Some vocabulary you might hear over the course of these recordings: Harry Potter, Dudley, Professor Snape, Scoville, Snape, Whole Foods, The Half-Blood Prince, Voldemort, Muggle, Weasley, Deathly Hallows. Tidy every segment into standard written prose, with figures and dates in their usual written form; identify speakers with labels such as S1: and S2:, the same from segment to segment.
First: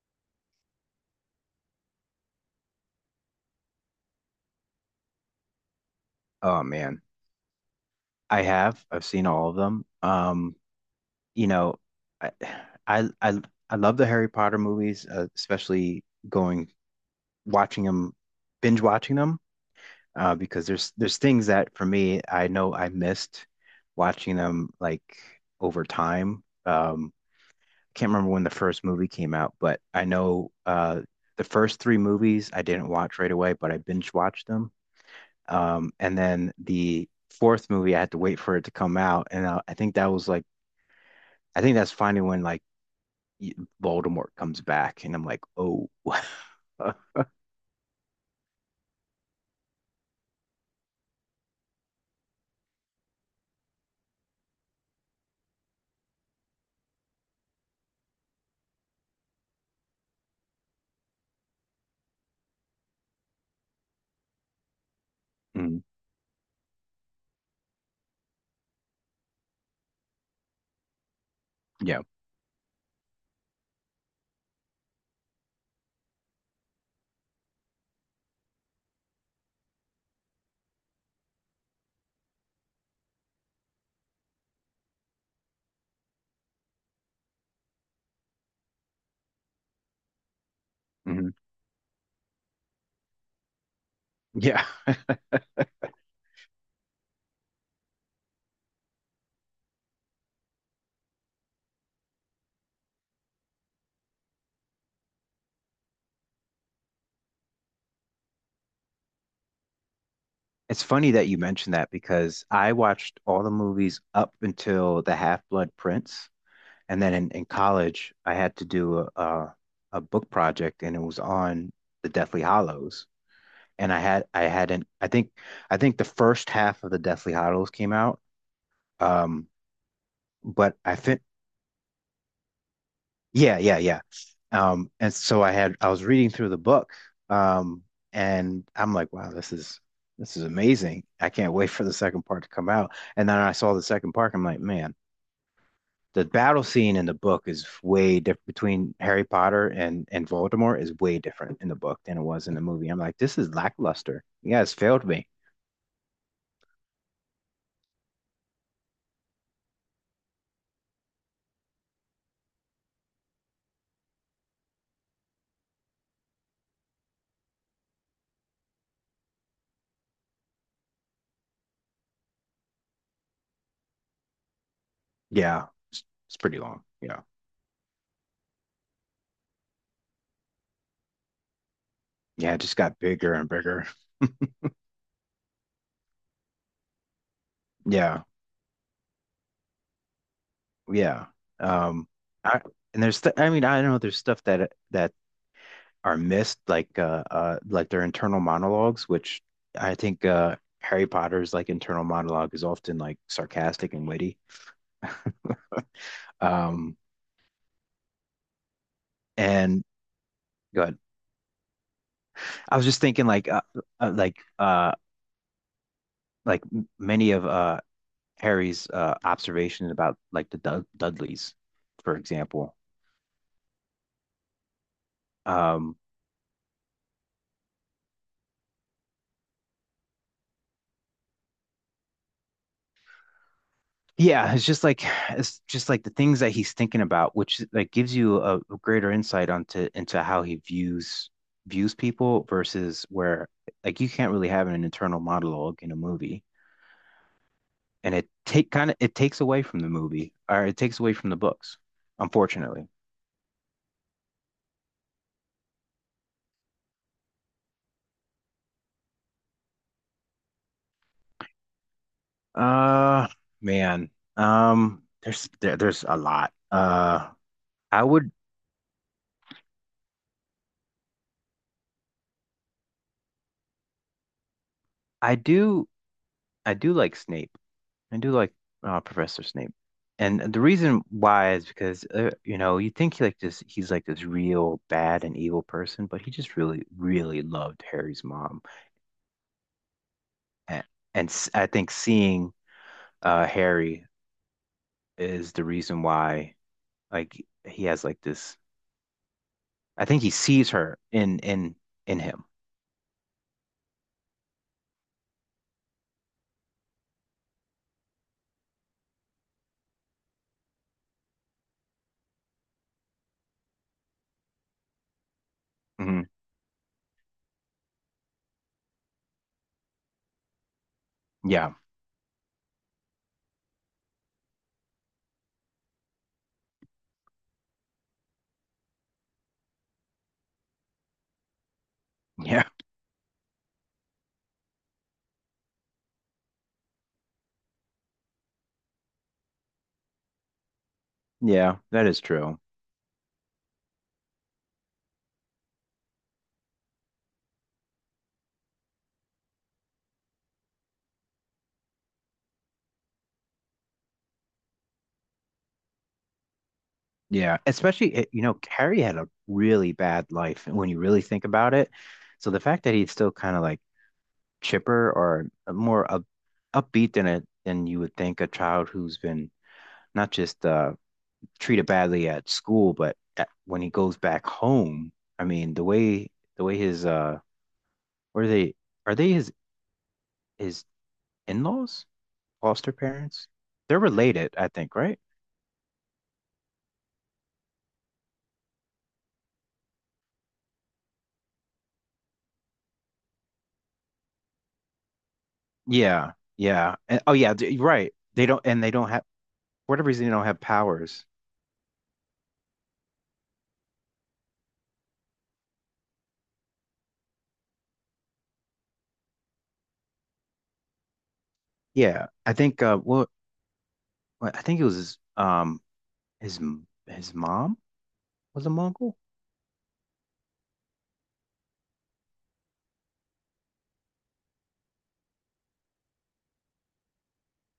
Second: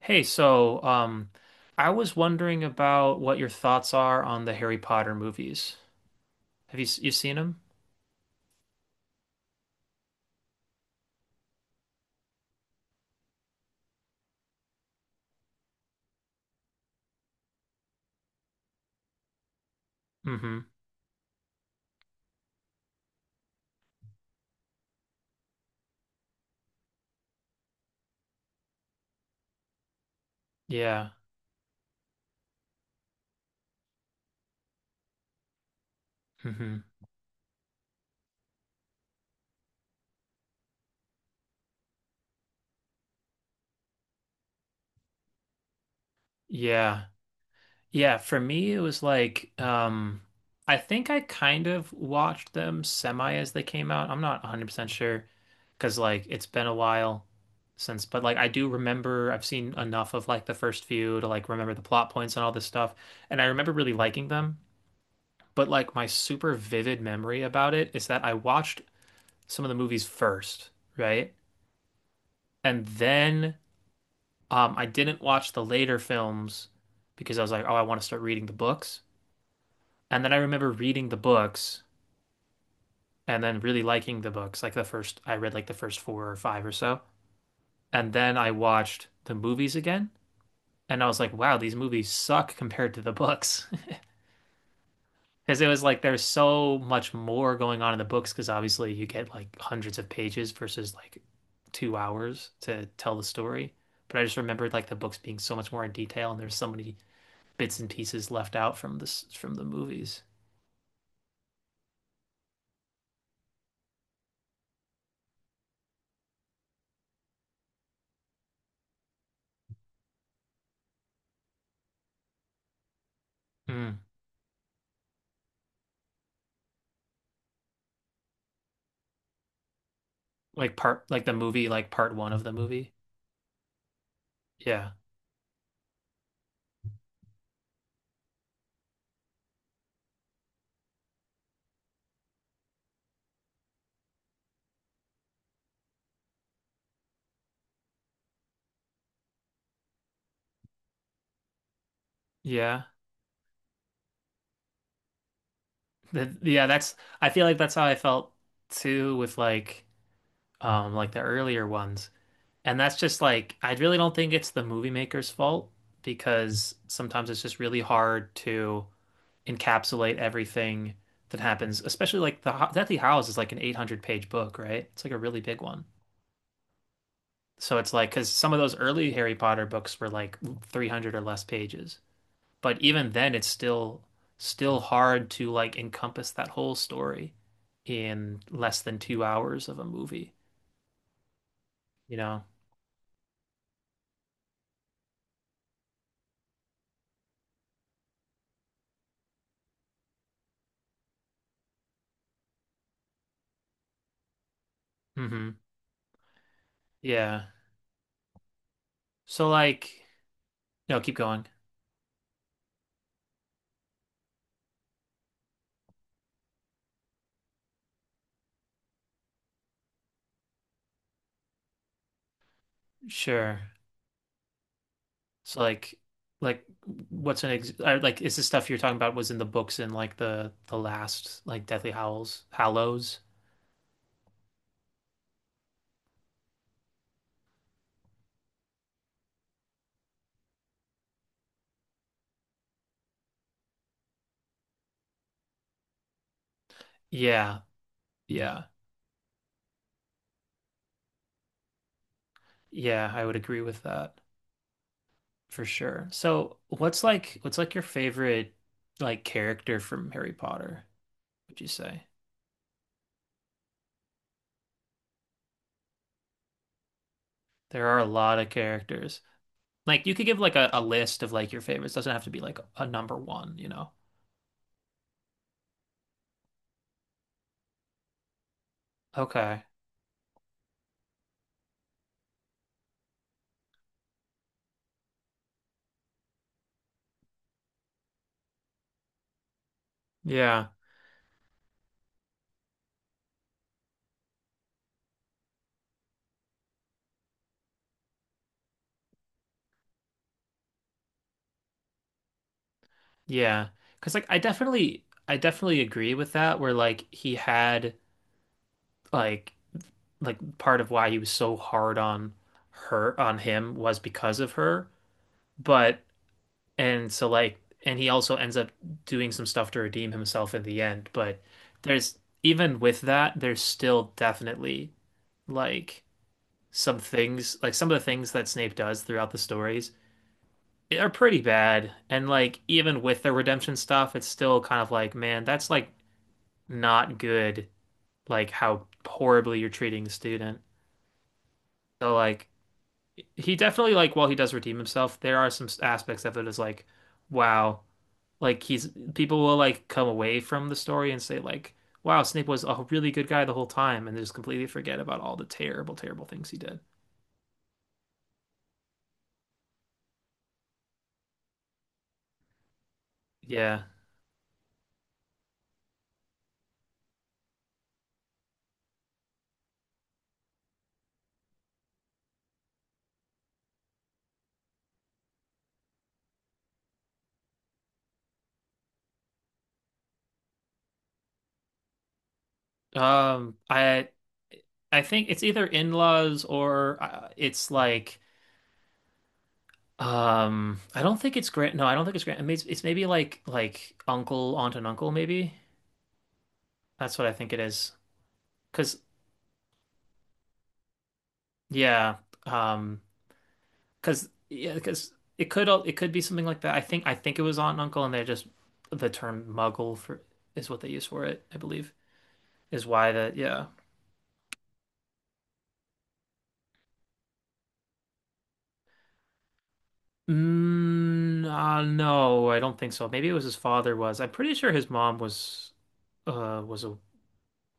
S1: Hey, so I was wondering about what your thoughts are on the Harry Potter movies.
S2: Oh
S1: Have you
S2: man,
S1: you seen them?
S2: I have. I've seen all of them. You know, I I I, I love the Harry Potter movies, especially going watching them, binge watching them,
S1: Mm-hmm.
S2: because there's things that for me I know I missed watching them like over time. I can't remember when the first movie came out, but I know
S1: Yeah.
S2: the first three movies I didn't watch right away, but I binge watched them. And then
S1: Mm-hmm.
S2: the fourth movie, I had to wait for it to come out, and I think that was like, I think that's finally when like y- Voldemort comes back, and I'm like, oh.
S1: Yeah. Yeah. For me, it was like I think I kind of watched them semi as they came out. I'm not 100% sure because like it's been a while since, but like I do remember I've seen enough of like the first few to like remember the plot points and all this stuff, and I remember really liking them. But
S2: Mm,
S1: like my super vivid memory about it is that I watched some of the movies first, right?
S2: yeah,
S1: And then I didn't watch the later films because I was like, oh, I want to start reading the books. And then I remember reading the books and then really liking the books. Like the first, I read like the first four or five or so. And then I watched the movies again. And I was
S2: mhm,
S1: like, wow, these movies suck compared to the books.
S2: yeah.
S1: Because it was like there's so much more going on in the books, because obviously you get like hundreds of pages versus like 2 hours to tell the story. But I just remembered like the books being so much more in detail, and there's so many bits and pieces left out from the movies.
S2: It's funny that you mentioned that because I watched all the movies up until The Half-Blood Prince, and then in college, I had to do a book project, and it was on the Deathly Hollows, and
S1: Mm.
S2: I had I hadn't I think the first half of the Deathly Hollows came out. Um,
S1: Like
S2: but I
S1: part
S2: fit.
S1: like the movie, like part one of the movie.
S2: Yeah, yeah, yeah.
S1: Yeah.
S2: And so I was reading through the book, um, and I'm like, wow, this is amazing. I can't wait for the second part to come out. And then I saw the second part. I'm like, man, the battle scene in the book is way different between Harry Potter and Voldemort is way different in the book than it was in the
S1: Yeah.
S2: movie. I'm like, this is lackluster. You guys failed me.
S1: Yeah, that's I feel like that's how I felt too with like the earlier ones. And that's just like, I really don't think it's the movie maker's fault because sometimes it's just really hard to encapsulate everything that happens, especially like the Deathly Hallows is like an 800-page book, right? It's like a really big
S2: Yeah,
S1: one.
S2: it's pretty long. Yeah,
S1: So it's like, because some of those early Harry Potter books were like 300 or less pages.
S2: yeah, it just
S1: But
S2: got
S1: even then,
S2: bigger
S1: it's
S2: and bigger.
S1: still hard to like encompass that whole story
S2: Yeah,
S1: in less than 2 hours of a movie,
S2: yeah. Um,
S1: you know?
S2: I I mean I know there's stuff that are missed like their internal monologues, which I think Harry Potter's like internal monologue is often like sarcastic and witty.
S1: Hmm.
S2: Um,
S1: Yeah. So
S2: and
S1: like,
S2: good.
S1: no, keep going.
S2: I was just thinking like uh like uh many of Harry's observations about like the Dudleys, for example.
S1: Sure. So like
S2: um.
S1: like what's an ex I- like is the stuff you're talking about was in the books in like the last like Deathly Howls Hallows?
S2: Yeah, it's just like the things that he's thinking about, which like gives you a greater insight onto into how he views people versus where like you can't really have an internal monologue in a movie,
S1: Yeah.
S2: and
S1: Yeah.
S2: it takes away from the movie or it takes away from the books, unfortunately.
S1: Yeah, I would agree with that for sure. So what's like your favorite like character from Harry Potter, would you say?
S2: Uh, man, there's a lot.
S1: There are
S2: I
S1: a
S2: would
S1: lot of characters. Like you could give like a list of like your favorites. Doesn't have to be like a number one, you know?
S2: I do I do like Snape. I do like Professor
S1: Okay.
S2: Snape, and the reason why is because you know you think he's like this real bad and evil person, but he just really loved Harry's mom,
S1: Yeah.
S2: and, I think seeing Harry is the reason why like he has like this. I think he sees her in him.
S1: Yeah. Cause like I definitely agree with that where like he had like like part of why he was so hard on her on him was because of her. But
S2: Hmm.
S1: and so like and he also ends up doing some stuff to redeem himself in the end. But
S2: Yeah,
S1: there's even with that, there's still definitely like some things like some of the things that Snape does throughout the stories are pretty bad. And like
S2: yeah,
S1: even with the redemption stuff, it's still kind of like, man, that's like not good, like how horribly you're treating the student.
S2: yeah. That
S1: So
S2: is
S1: like
S2: true.
S1: he definitely like while he does redeem himself, there are some aspects of it is like, wow, like he's people will like come away from the story and say like, wow, Snape was a really good guy the whole time, and they just completely forget about all the terrible, terrible things he did.
S2: Yeah, especially you know Harry had a really bad life when you really think about it. So the fact that he still kind of like
S1: Yeah.
S2: chipper or more up, upbeat than a than you would think a child who's been not just treated badly at school, but when he goes back home, I mean the way his what are they his his in-laws, foster parents?
S1: Um,
S2: They're
S1: I
S2: related, I think,
S1: I
S2: right?
S1: think it's either in-laws or it's like I don't think it's grand, no, I don't think it's grand, it's maybe like uncle, aunt and uncle maybe.
S2: Yeah, yeah.
S1: That's
S2: And,
S1: what I
S2: oh
S1: think
S2: yeah,
S1: it is.
S2: right. They
S1: Cause
S2: don't have for whatever reason they don't have powers.
S1: yeah, um, cause yeah, cause it could it could be something like that. I think it was Aunt and Uncle, and they just the term Muggle for is what they use for it. I believe
S2: Yeah, I think
S1: is why
S2: well,
S1: that, yeah.
S2: I think it was his, his mom was a Mongol.
S1: Mm, no, I don't think so. Maybe it was his father was. I'm pretty sure his mom was a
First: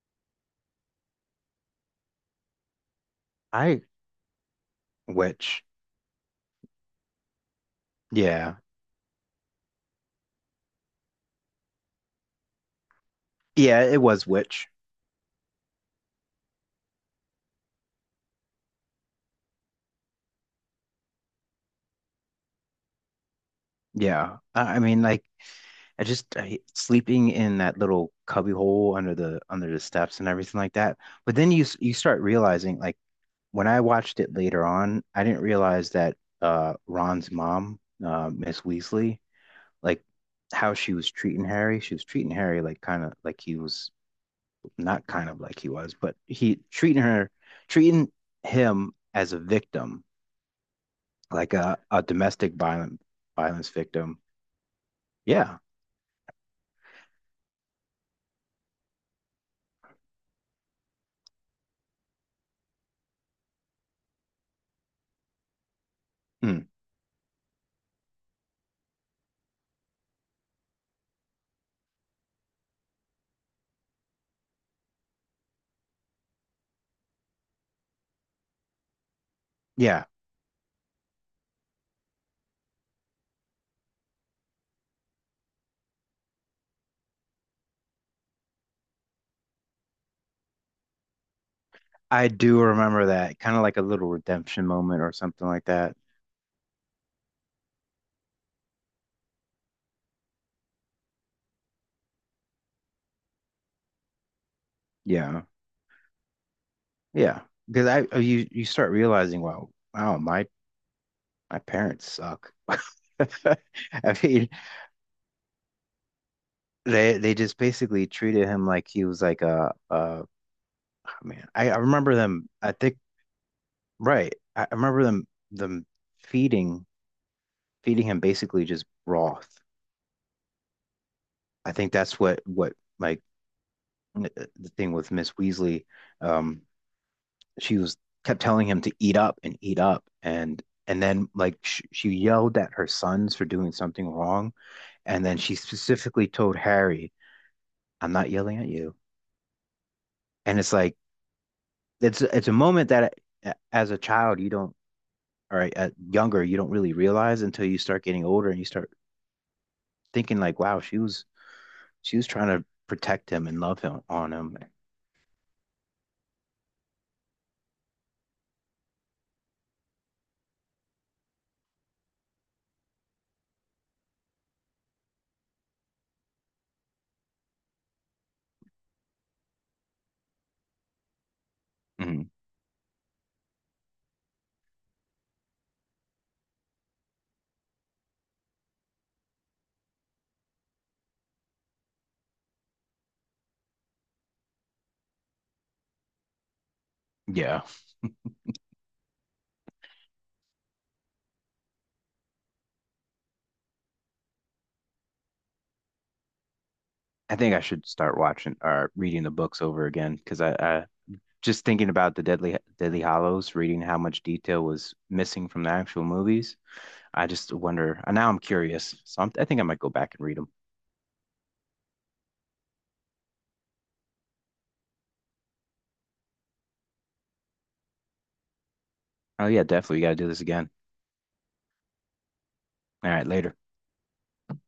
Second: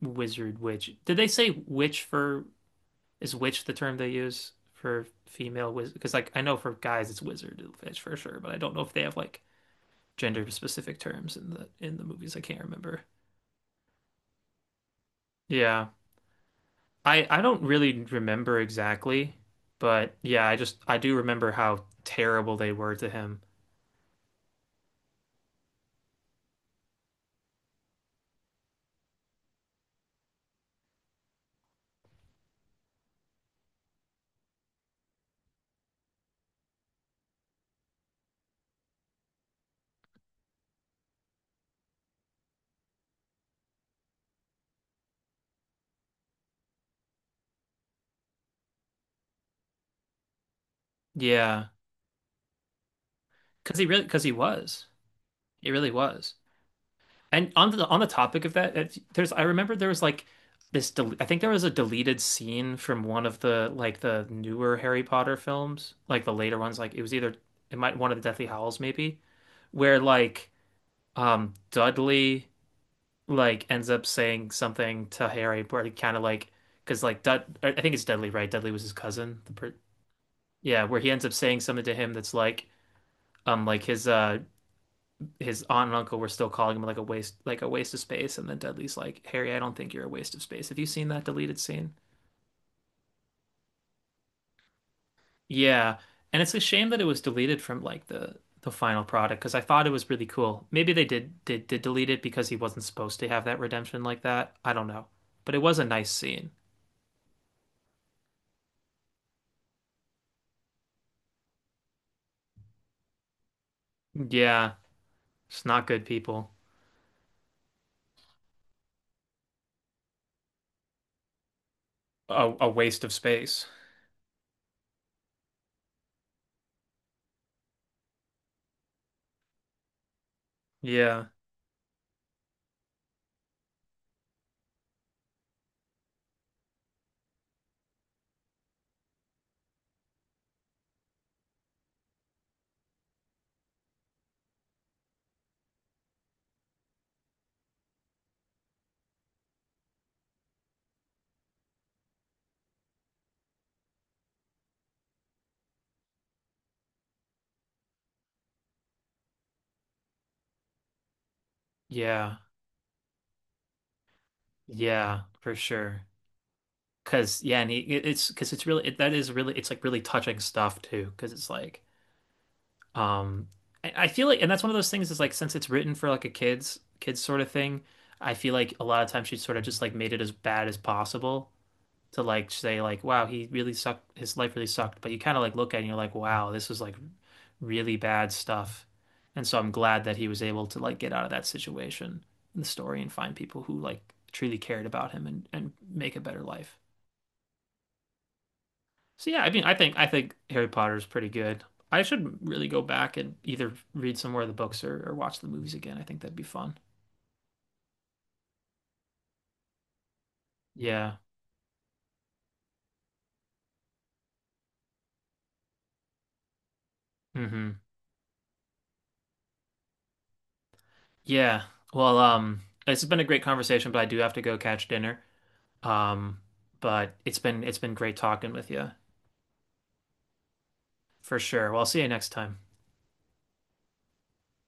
S1: wizard witch. Did they say witch for Is witch the
S2: I
S1: term they use for
S2: Witch.
S1: female wizard? Because like I know for guys it's wizard witch for sure, but
S2: Yeah.
S1: I don't know if they have like gender specific terms in the movies. I can't remember.
S2: Yeah, it was Witch.
S1: Yeah. I don't really remember exactly, but yeah, I do remember how terrible they were to him.
S2: Yeah. I mean like sleeping in that little cubby hole under the steps and everything like that. But then you start realizing like when I watched it later on, I didn't realize that Ron's mom, Miss Weasley, like how she was treating Harry. She was treating Harry like kind of like he was not kind of like he was, but he treating her treating him as a victim like
S1: Yeah,
S2: a domestic violent violence
S1: because he really,
S2: victim.
S1: because he was,
S2: Yeah.
S1: he really was. And on the topic of that, there's I remember there was like this del I think there was a deleted scene from one of the like the newer Harry Potter films, like the later
S2: Hmm.
S1: ones. Like it was either it might one of the Deathly Hallows maybe, where like Dudley like ends up saying something to Harry, where he kind of like, because like I think it's Dudley, right? Dudley was his cousin. The per
S2: Yeah.
S1: Yeah, where he ends up saying something to him that's like his aunt and uncle were still calling him like a waste of space, and then Dudley's like, Harry, I don't think you're a waste of space. Have you seen that deleted scene?
S2: I do remember that. Kind of like a little redemption moment or something like that.
S1: Yeah, and it's a shame that it was deleted from like the final product because I thought it was really cool. Maybe they did delete it because he wasn't supposed to have that redemption like that. I don't know,
S2: Yeah.
S1: but it was a nice scene.
S2: Yeah. Because I you you start realizing, wow, wow, my parents suck. I mean,
S1: Yeah. It's not good people.
S2: they just basically treated him like he was like a man. I remember them.
S1: A
S2: I think
S1: waste of space.
S2: right. I remember them feeding feeding him basically just broth.
S1: Yeah.
S2: I think that's what like the thing with Miss Weasley, um, she was kept telling him to eat up, and then like sh she yelled at her sons for doing something wrong, and then she specifically told Harry, "I'm not yelling at you." And it's like it's a moment that as a child you don't, or younger you don't really realize until you start getting older and you start thinking like, "Wow, she was
S1: Yeah.
S2: trying to protect him and love him on him."
S1: Yeah, for sure. Cause yeah, and it's 'cause it's really it, that is really it's like really touching stuff too. Cause it's like um I feel like and that's one of those things is like since it's written for like a kids sort of thing, I feel like a lot of times she sort of just like made it as bad as possible to
S2: Mhm.
S1: like say like wow he really sucked his life really sucked but you kind of like look at it and you're like wow this was like really bad stuff and so I'm glad that he was able to like get out of that situation in the story and find people who like truly cared about him and make a better life
S2: Yeah,
S1: so yeah I mean I think Harry Potter is pretty good I should really go back and either read some more of the books or watch the movies again I think that'd be fun.
S2: I think I should start watching or reading the books over again because I
S1: Yeah.
S2: just thinking about the Deadly Hollows, reading how much detail was missing from the actual movies, I just
S1: Hmm.
S2: wonder. And now I'm curious, so I think I might go back and read them.
S1: Yeah. Well, it's been a great conversation but I do have to go catch dinner. Um, but it's been great talking with you
S2: Oh yeah, definitely. We got to do this again.
S1: for sure. Well, I'll see you next time.
S2: All right, later.